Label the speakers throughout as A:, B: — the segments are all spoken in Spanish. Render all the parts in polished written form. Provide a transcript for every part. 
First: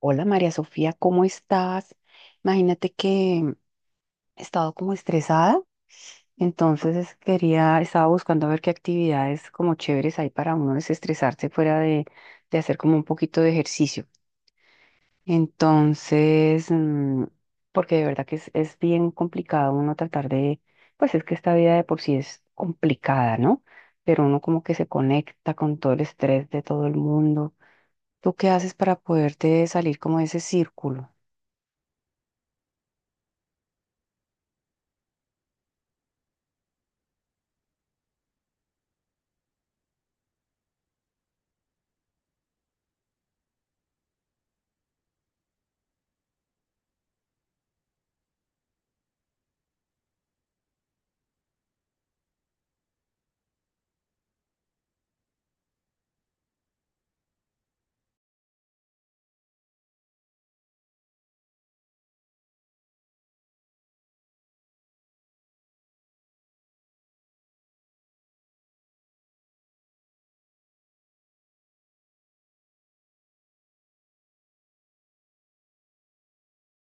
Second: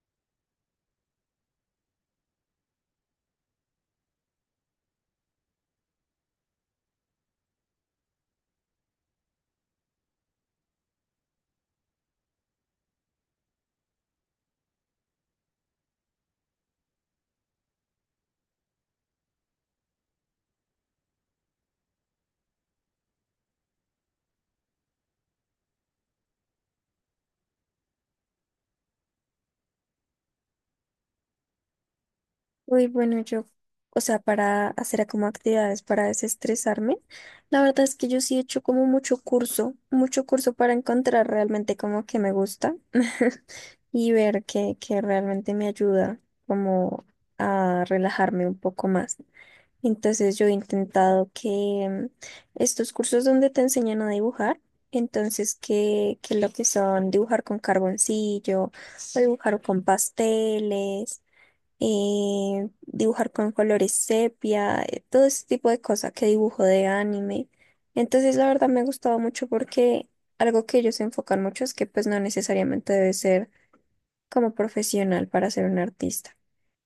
A: Hola María Sofía, ¿cómo estás? Imagínate que he estado como estresada, entonces quería, estaba buscando a ver qué actividades como chéveres hay para uno desestresarse fuera de hacer como un poquito de ejercicio. Entonces, porque de verdad que es bien complicado uno tratar de, pues es que esta vida de por sí es complicada, ¿no? Pero uno como que se conecta con todo el estrés de todo el mundo. ¿Tú qué haces para poderte salir como de ese círculo?
B: Uy, bueno, yo, o sea, para hacer como actividades para desestresarme, la verdad es que yo sí he hecho como mucho curso para encontrar realmente como que me gusta y ver que realmente me ayuda como a relajarme un poco más. Entonces yo he intentado que estos cursos donde te enseñan a dibujar, entonces que lo que son dibujar con carboncillo o dibujar con pasteles dibujar con colores sepia, todo ese tipo de cosas que dibujo de anime. Entonces, la verdad me gustaba mucho porque algo que ellos se enfocan mucho es que pues no necesariamente debes ser como profesional para ser un artista.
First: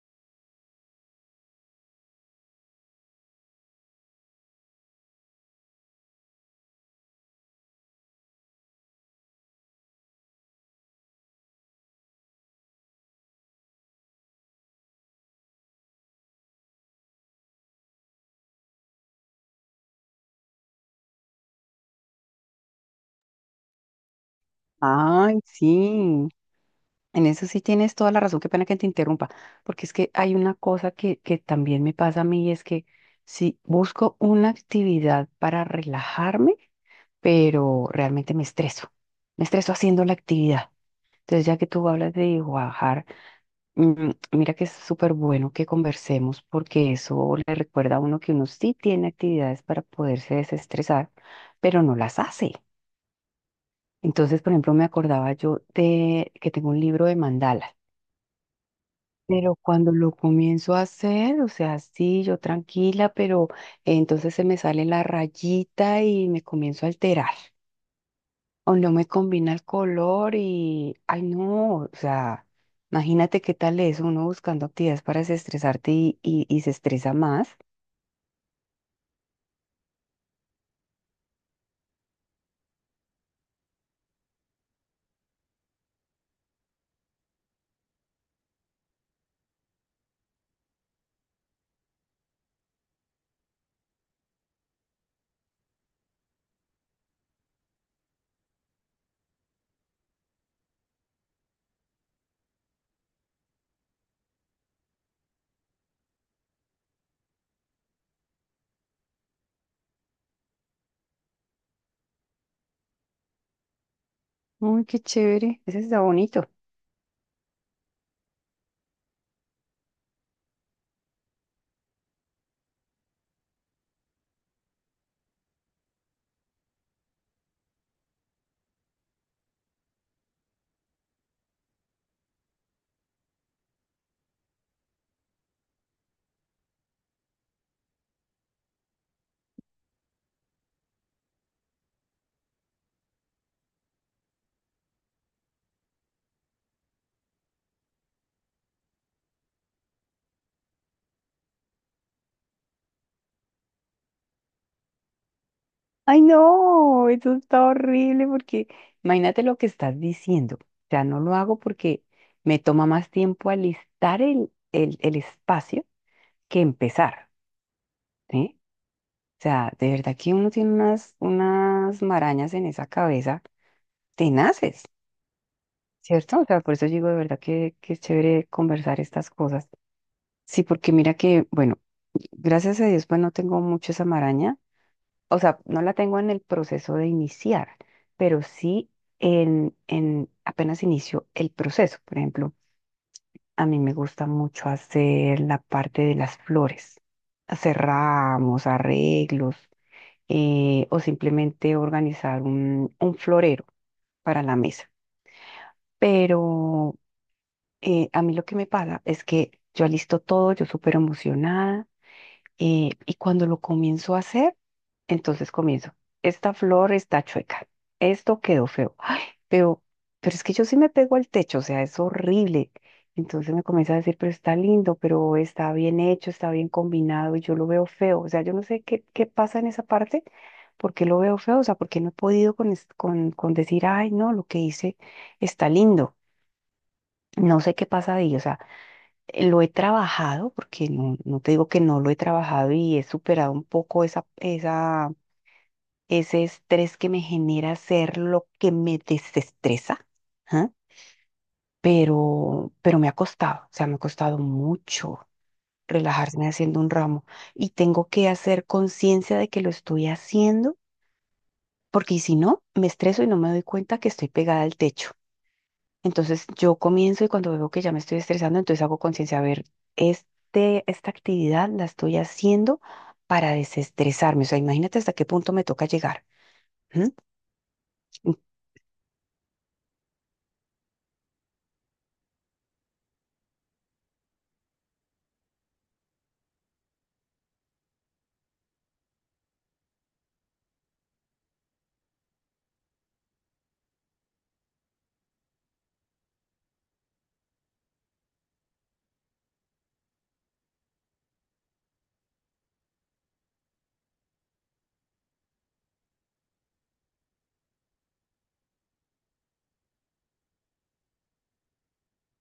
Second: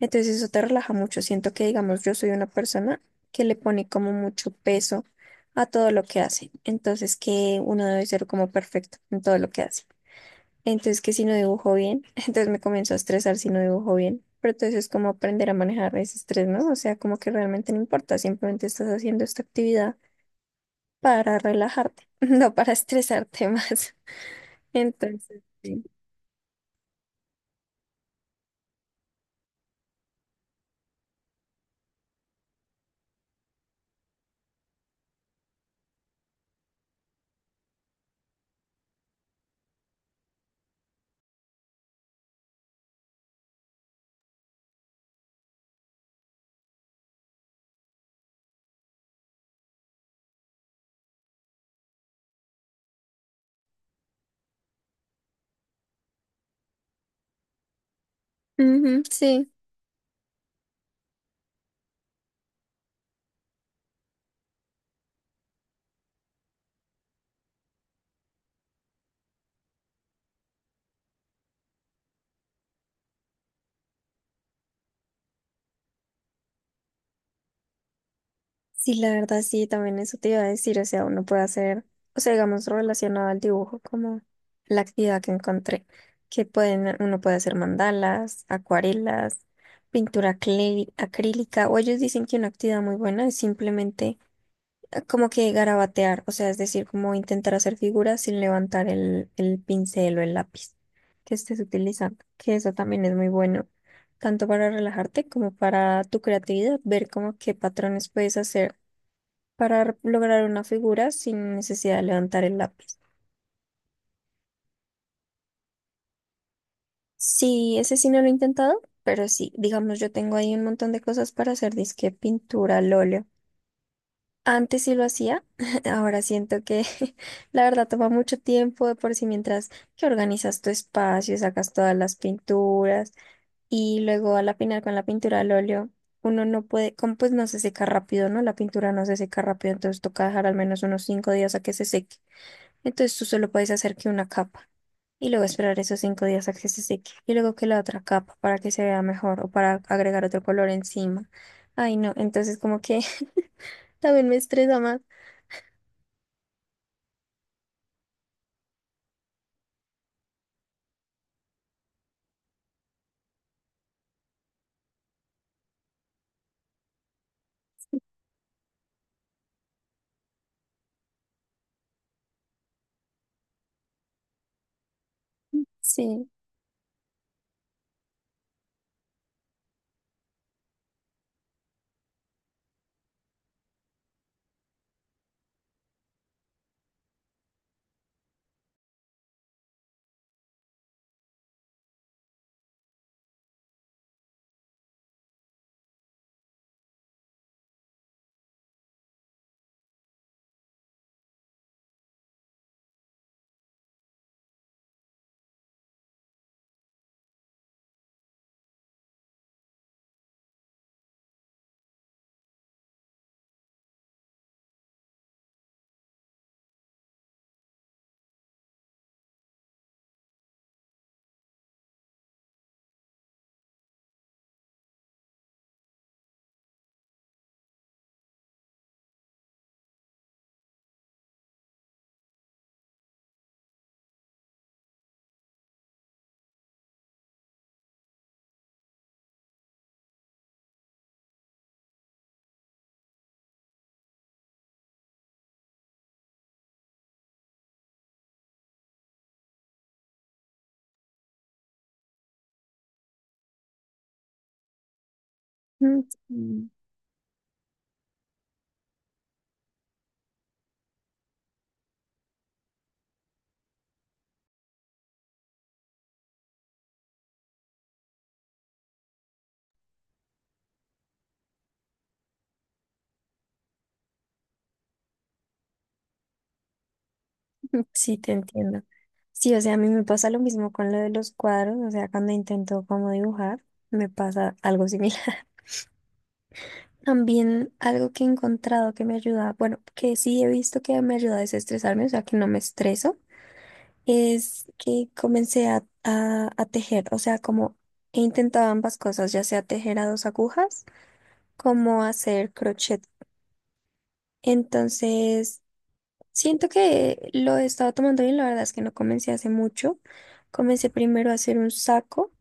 B: Entonces, eso te relaja mucho. Siento que, digamos, yo soy una persona que le pone como mucho peso a todo lo que hace. Entonces, que uno debe ser como perfecto en todo lo que hace. Entonces, que si no dibujo bien, entonces me comienzo a estresar si no dibujo bien. Pero entonces es como aprender a manejar ese estrés, ¿no? O sea, como que realmente no importa, simplemente estás haciendo esta actividad para relajarte, no para estresarte más.
A: Ay,
B: Entonces, sí.
A: sí, en eso sí tienes toda la razón, qué pena que te interrumpa, porque es que hay una cosa que también me pasa a mí, y es que si busco una actividad para relajarme, pero realmente me estreso haciendo la actividad. Entonces, ya que tú hablas de bajar, mira que es súper bueno que conversemos porque eso le recuerda a uno que uno sí tiene actividades para poderse desestresar, pero no las hace. Entonces, por ejemplo, me acordaba yo de que tengo un libro de mandalas,
B: Ujú, sí.
A: pero cuando lo comienzo a hacer, o sea, sí, yo tranquila, pero entonces se me sale la rayita y me comienzo a alterar, o no me combina el color y, ay, no, o sea, imagínate qué tal es uno buscando actividades para desestresarte y se estresa más.
B: Sí, la verdad sí, también eso te iba a decir, o sea, uno puede hacer, o sea, digamos, relacionado al dibujo como la actividad que encontré, que pueden, uno puede hacer mandalas, acuarelas, pintura acrílica, o ellos dicen que una actividad muy buena es simplemente como que garabatear, o sea, es decir, como intentar hacer figuras sin levantar el pincel o el lápiz que estés utilizando, que eso también es muy bueno, tanto para relajarte como para tu creatividad, ver como qué patrones puedes hacer para lograr una figura sin necesidad de levantar el lápiz.
A: Uy, qué chévere, ese está bonito.
B: Sí, ese sí no lo he intentado, pero sí, digamos, yo tengo ahí un montón de cosas para hacer, disque pintura al óleo. Antes sí lo hacía, ahora siento que la verdad toma mucho tiempo de por sí mientras que organizas tu espacio, sacas todas las pinturas y luego al final con la pintura al óleo uno no puede, como pues no se seca rápido, ¿no? La pintura no se seca rápido, entonces toca dejar al menos unos 5 días a que se seque. Entonces tú solo puedes hacer que una capa. Y luego esperar esos 5 días a que se seque. Y luego que la otra capa para que se vea mejor o para agregar otro color encima. Ay, no, entonces como que también me estresa más.
A: Ay, no, eso está horrible porque imagínate lo que estás diciendo. O sea, no lo hago porque me toma más tiempo alistar el espacio que empezar, ¿sí? O sea, de verdad que uno tiene unas marañas en esa cabeza tenaces,
B: Sí,
A: ¿cierto? O sea, por eso digo de verdad que es chévere conversar estas cosas. Sí, porque mira que, bueno, gracias a Dios, pues no tengo mucho esa maraña, o sea, no la tengo en el proceso de iniciar, pero sí en apenas inicio el proceso. Por ejemplo, a mí me gusta mucho hacer la parte de las flores, hacer ramos, arreglos, o simplemente organizar un florero para la mesa. Pero a mí lo que me pasa es que yo alisto todo, yo súper emocionada. Y cuando lo comienzo a hacer, entonces comienzo. Esta flor está chueca. Esto quedó feo. Pero, pero es que yo sí me pego al techo, o sea, es horrible. Entonces me comienza a decir, pero está lindo, pero está bien hecho, está bien combinado y yo lo veo feo. O sea, yo no sé qué pasa en esa parte, por qué lo veo feo, o sea, ¿por qué no he podido con decir, ay, no, lo que hice está lindo. No sé qué pasa ahí, o sea. Lo he trabajado, porque no, no te digo que no lo he trabajado y he superado un poco ese estrés que me genera hacer lo que me desestresa, ¿ah? Pero me ha costado, o sea, me ha costado mucho
B: mm,
A: relajarme
B: sí,
A: haciendo un ramo y tengo que hacer conciencia de que lo estoy haciendo, porque si no, me estreso y no me doy cuenta que estoy pegada al techo. Entonces yo comienzo y cuando veo que ya me estoy estresando, entonces hago conciencia, a ver, esta actividad la estoy haciendo para desestresarme. O sea, imagínate hasta qué punto me toca llegar. ¿M?
B: sí, te entiendo. Sí, o sea, a mí me pasa lo mismo con lo de los cuadros, o sea, cuando intento como dibujar, me pasa algo similar. También algo que he encontrado que me ayuda, bueno, que sí he visto que me ayuda a desestresarme, o sea, que no me estreso es que comencé a tejer, o sea, como he intentado ambas cosas, ya sea tejer a dos agujas como hacer crochet. Entonces, siento que lo he estado tomando bien, la verdad es que no comencé hace mucho. Comencé primero a hacer un saco.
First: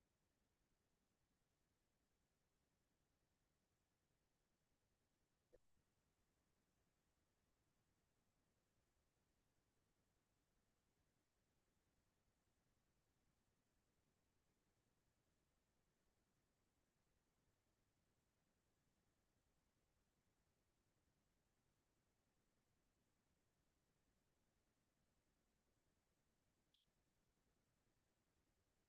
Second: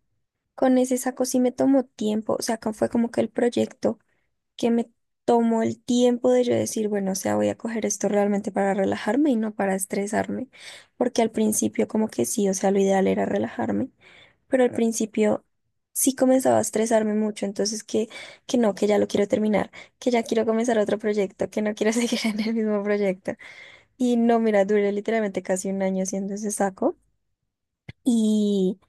B: Con ese saco sí me tomó tiempo, o sea, fue como que el proyecto que me tomó el tiempo de yo decir, bueno, o sea, voy a coger esto realmente para relajarme y no para estresarme, porque al principio como que sí, o sea, lo ideal era relajarme, pero al principio sí comenzaba a estresarme mucho, entonces que no, que ya lo quiero terminar, que ya quiero comenzar otro proyecto, que no quiero seguir en el mismo proyecto. Y no, mira, duré literalmente casi un año haciendo ese saco y,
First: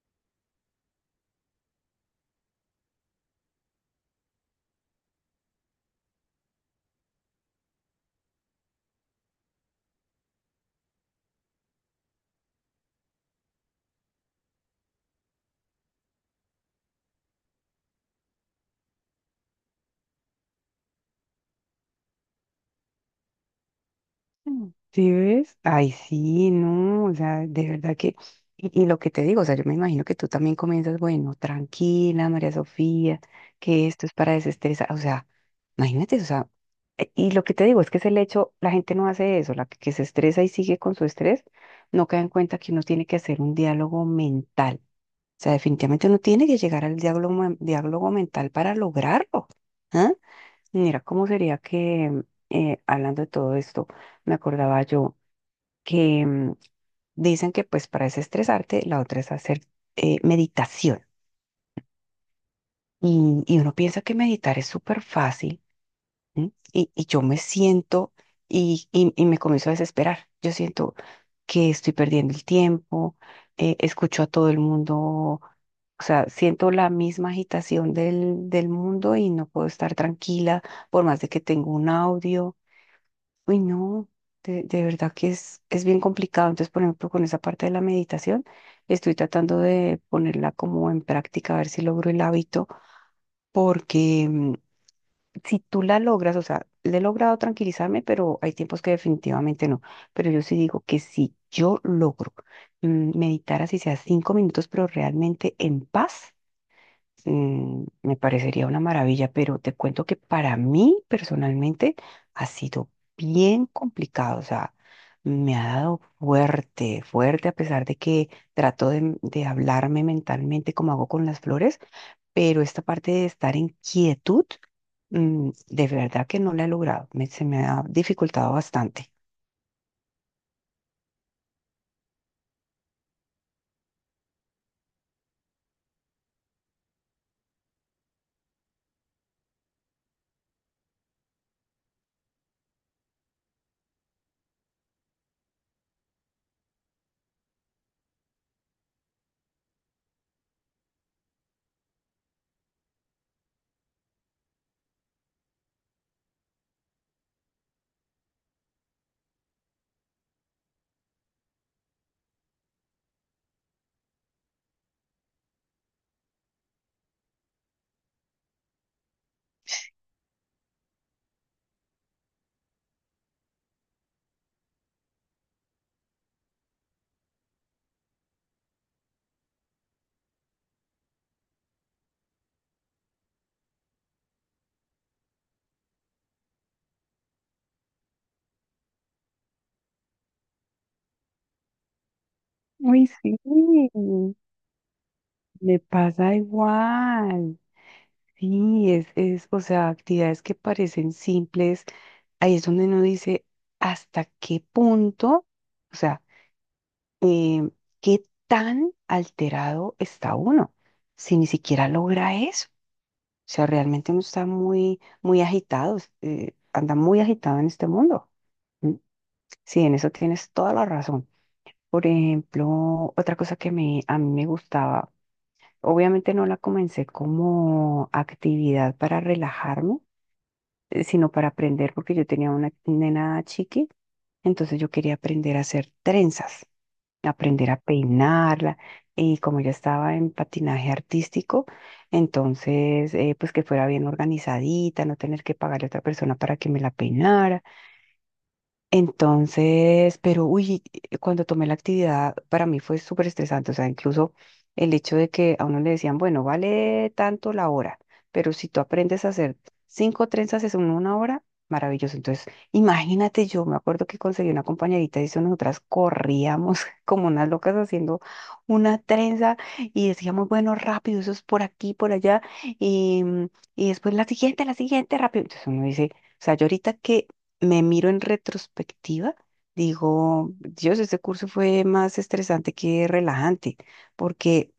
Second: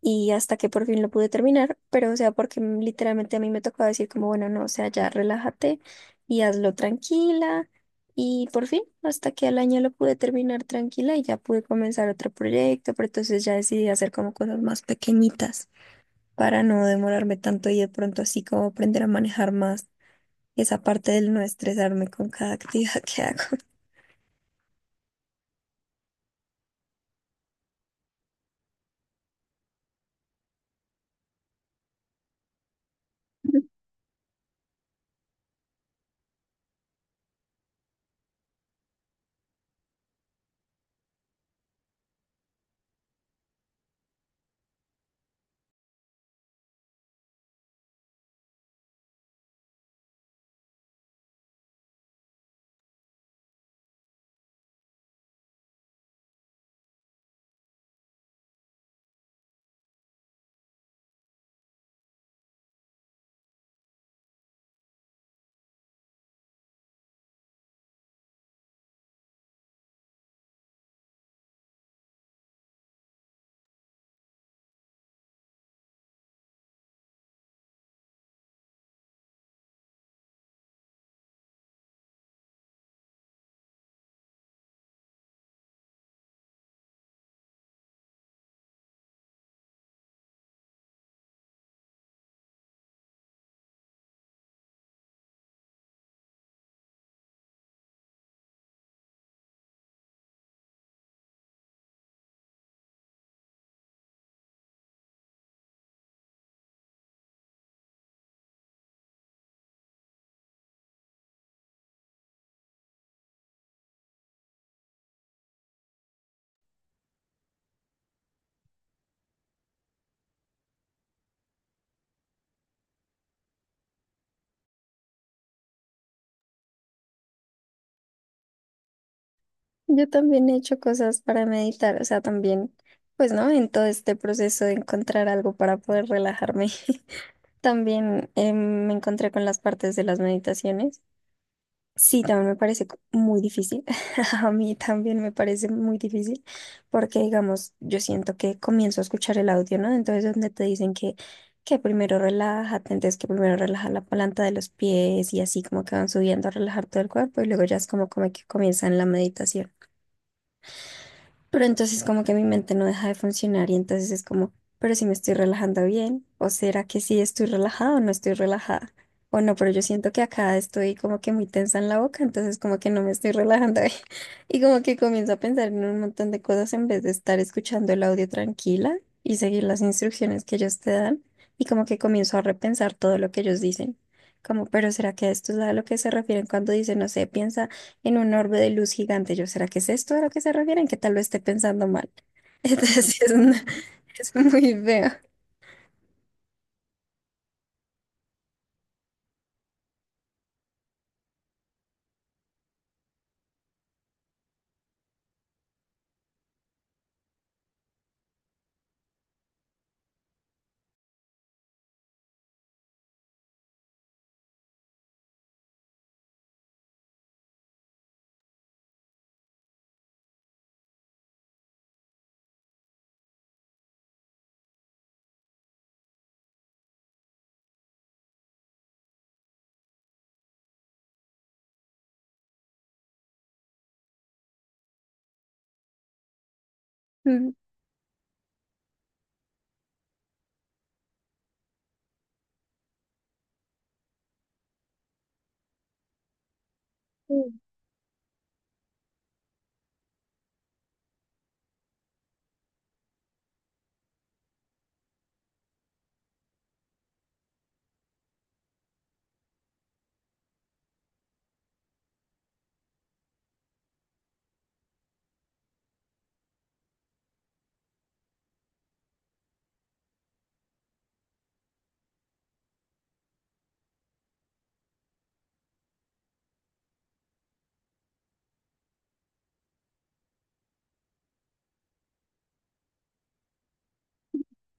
B: y hasta que por fin lo pude terminar, pero o sea, porque literalmente a mí me tocaba decir como, bueno, no, o sea, ya relájate y hazlo tranquila. Y por fin, hasta que al año lo pude terminar tranquila y ya pude comenzar otro proyecto, pero entonces ya decidí hacer como cosas más pequeñitas para no demorarme tanto y de pronto así como aprender a manejar más esa parte del no estresarme con cada actividad que hago.
A: ¿Sí ves? Ay, sí, no, o sea, de verdad que, y, lo que te digo, o sea, yo me imagino que tú también comienzas, bueno, tranquila, María Sofía, que esto es para desestresar, o sea, imagínate, o sea, y lo que te digo es que es el hecho, la gente no hace eso, la que se estresa y sigue con su estrés, no cae en cuenta que uno tiene que hacer un diálogo mental, o sea, definitivamente uno tiene que llegar al diálogo, diálogo mental para lograrlo, ¿ah? Mira, ¿cómo sería que, hablando de todo esto, me acordaba yo que dicen que pues para desestresarte, la otra es hacer meditación. Y uno piensa que meditar es súper fácil, ¿sí? Y yo me siento y me comienzo a desesperar. Yo siento que estoy perdiendo el tiempo, escucho a todo el mundo, o sea, siento la misma agitación del mundo y no puedo estar tranquila por más de que tengo un audio. Uy, no, de verdad que es bien complicado. Entonces, por ejemplo, con esa parte de la meditación, estoy tratando de ponerla como en práctica, a ver si logro el hábito, porque si tú la logras, o sea, le he logrado tranquilizarme, pero hay tiempos que definitivamente no. Pero yo sí digo que si yo logro meditar así sea 5 minutos, pero realmente en paz. Me parecería una maravilla, pero te cuento que para mí personalmente ha sido bien complicado, o sea, me ha dado fuerte, fuerte, a pesar de que trato de hablarme mentalmente como hago con las flores, pero esta parte de estar en quietud, de verdad que no la he logrado, se me ha dificultado bastante.
B: Yo también he hecho cosas para meditar, o sea, también, pues, ¿no? En todo este proceso de encontrar algo para poder relajarme. También me encontré con las partes de las meditaciones. Sí, también me parece muy difícil. A mí también me parece muy difícil porque, digamos, yo siento que comienzo a escuchar el audio, ¿no? Entonces, donde te dicen que primero relájate, entonces que primero relaja la planta de los pies y así como que van subiendo a relajar todo el cuerpo y luego ya es como, como que comienzan la meditación. Pero entonces como que mi mente no deja de funcionar y entonces es como, pero si me estoy relajando bien, o será que sí estoy relajada o no estoy relajada, o no, pero yo siento que acá estoy como que muy tensa en la boca, entonces como que no me estoy relajando bien. Y como que comienzo a pensar en un montón de cosas en vez de estar escuchando el audio tranquila y seguir las instrucciones que ellos te dan y como que comienzo a repensar todo lo que ellos dicen. Como, pero ¿será que a esto es a lo que se refieren cuando dicen, no sé, piensa en un orbe de luz gigante? Yo, ¿será que es esto a lo que se refieren? Que tal vez esté pensando mal. Entonces,
A: Uy,
B: sí, es,
A: sí.
B: una- es muy feo.
A: Me pasa, ahí es donde uno dice hasta qué punto, o sea, em, qué tan alterado está uno si ni siquiera logra eso. O sea, realmente uno está muy, muy agitado, anda muy agitado en este mundo. ¿M? Sí, en eso tienes toda la razón. Por ejemplo, otra cosa que a mí me gustaba, obviamente no la comencé como actividad para relajarme, sino para aprender, porque yo tenía una nena chiqui. Entonces yo quería aprender a hacer trenzas,
B: Mm,
A: aprender a peinarla. Y como yo estaba en patinaje artístico, entonces pues que fuera bien organizadita, no tener que pagarle a otra persona para que me la
B: sí,
A: peinara, entonces, pero uy, cuando tomé la actividad, para mí fue súper estresante. O sea, incluso el hecho de que a uno le decían, bueno, vale tanto la hora, pero si tú aprendes a hacer cinco trenzas en una hora, maravilloso. Entonces, imagínate, yo me acuerdo que conseguí una compañerita y eso nosotras corríamos como unas locas haciendo una trenza y decíamos, bueno, rápido, eso es por aquí, por allá, y, y después la siguiente, rápido. Entonces uno dice, o sea, yo ahorita que me miro en retrospectiva, digo, Dios, este curso fue más estresante que relajante, porque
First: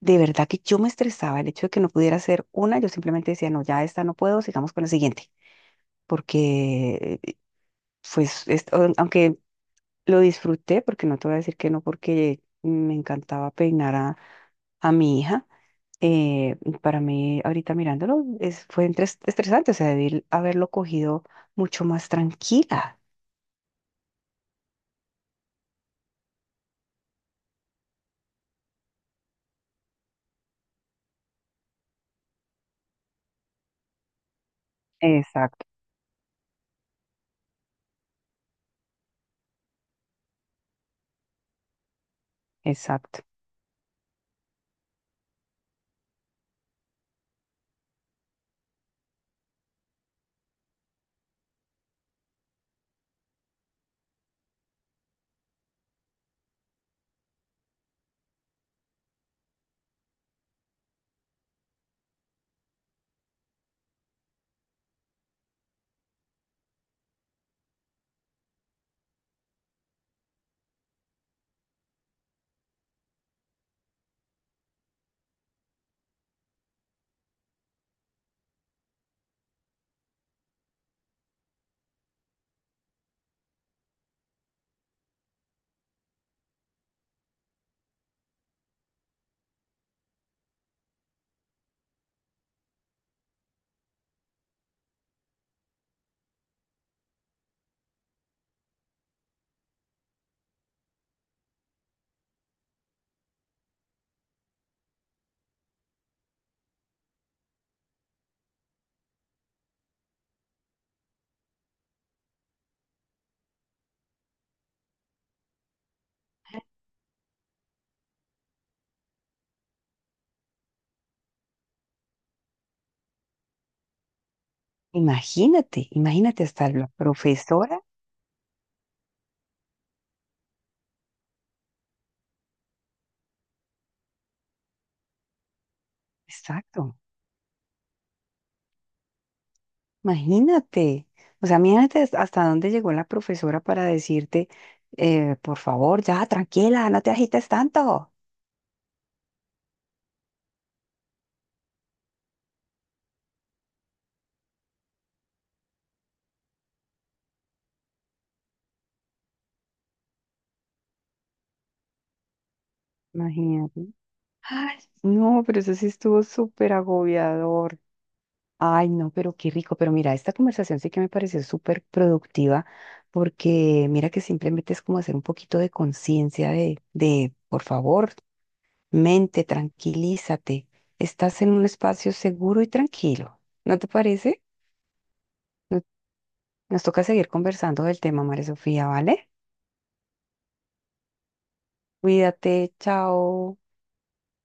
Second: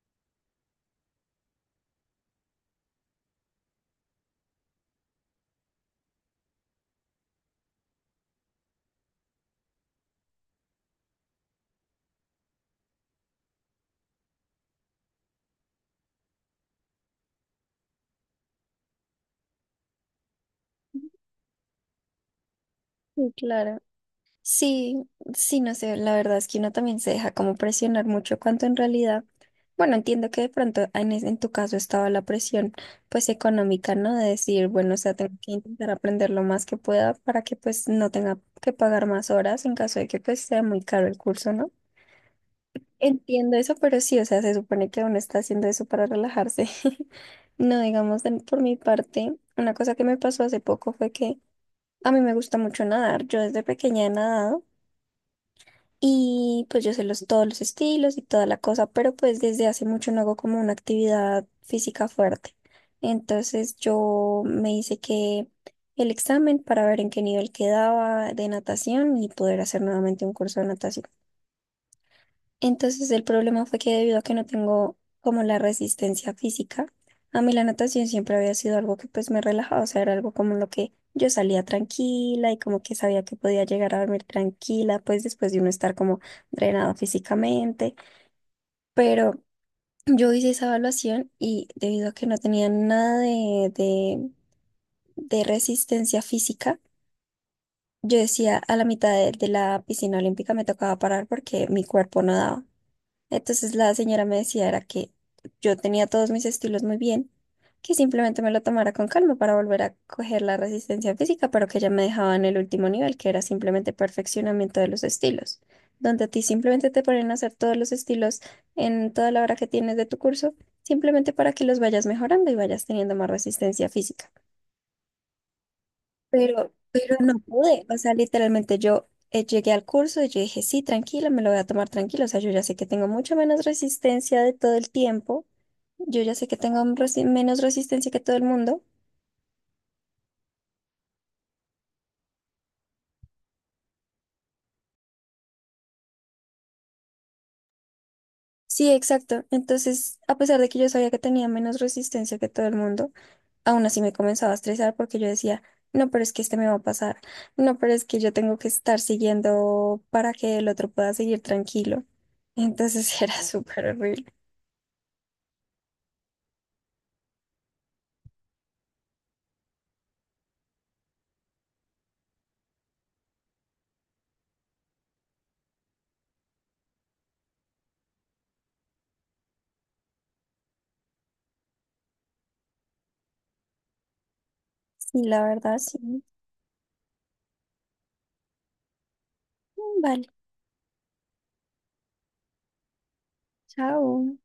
A: de verdad que yo me estresaba el hecho de que no pudiera hacer una, yo simplemente decía, no, ya esta no puedo, sigamos con la siguiente, porque pues, aunque lo disfruté, porque no te voy a decir que no, porque me encantaba peinar a mi hija. Para mí, ahorita mirándolo, fue estresante, o sea, debí haberlo cogido mucho más tranquila.
B: sí, claro. Sí, sí, no sé, la verdad es que uno también se deja como presionar mucho cuanto en realidad, bueno, entiendo que de pronto en, en tu caso estaba la presión pues económica, ¿no? De decir, bueno, o sea, tengo que
A: Exacto.
B: intentar aprender lo más que pueda para que pues no tenga que pagar más horas en caso de que pues sea muy caro el curso, ¿no?
A: Exacto.
B: Entiendo eso, pero sí, o sea, se supone que uno está haciendo eso para relajarse. No, digamos, por mi parte, una cosa que me pasó hace poco fue que a mí me gusta mucho nadar. Yo desde pequeña he nadado y pues yo sé los, todos los estilos y toda la cosa, pero pues desde hace mucho no hago como una actividad física fuerte. Entonces yo me hice que el examen para ver en qué nivel quedaba de natación y poder hacer nuevamente un curso de natación. Entonces el problema fue que debido a que no tengo como la resistencia física, a mí la natación siempre había sido algo que pues me relajaba, o sea, era algo como lo que yo salía tranquila y como que sabía que podía llegar a dormir tranquila, pues después de uno estar como drenado físicamente, pero yo hice esa evaluación y debido a que no tenía nada de resistencia física, yo decía a la mitad de la piscina olímpica me tocaba parar porque mi cuerpo no daba. Entonces la señora me decía era que yo tenía todos mis estilos muy bien, que simplemente me lo tomara con calma para volver a coger la resistencia física, pero que ella me dejaba en el último nivel, que era simplemente perfeccionamiento de los estilos, donde a ti simplemente te ponen a hacer todos los estilos en toda la hora que tienes de tu curso, simplemente para que los vayas mejorando y vayas teniendo más resistencia física.
A: Imagínate, imagínate hasta la
B: Pero no
A: profesora.
B: pude, o sea, literalmente yo llegué al curso y yo dije, sí, tranquila me lo voy a tomar tranquilo, o sea, yo ya sé que tengo mucho menos resistencia de todo el tiempo, yo ya sé que tengo un
A: Exacto.
B: menos resistencia que todo el mundo.
A: Imagínate. O sea, imagínate hasta dónde llegó la profesora para decirte, por favor, ya, tranquila, no te agites tanto.
B: Sí, exacto. Entonces, a pesar de que yo sabía que tenía menos resistencia que todo el mundo, aún así me comenzaba a estresar porque yo decía, no, pero es que este me va a pasar, no, pero es que yo tengo que estar siguiendo para que el otro pueda seguir tranquilo. Entonces era súper
A: Imagínate.
B: horrible.
A: Ay, no, pero eso sí estuvo súper agobiador. Ay, no, pero qué rico. Pero mira, esta conversación sí que me pareció súper productiva porque mira que simplemente es como hacer un poquito de conciencia de, por favor. Mente, tranquilízate. Estás en un espacio seguro y tranquilo. ¿No te parece?
B: Sí, la verdad,
A: No-
B: sí.
A: Nos toca seguir conversando del tema, María Sofía, ¿vale?
B: Vale,
A: Cuídate, chao.
B: chao.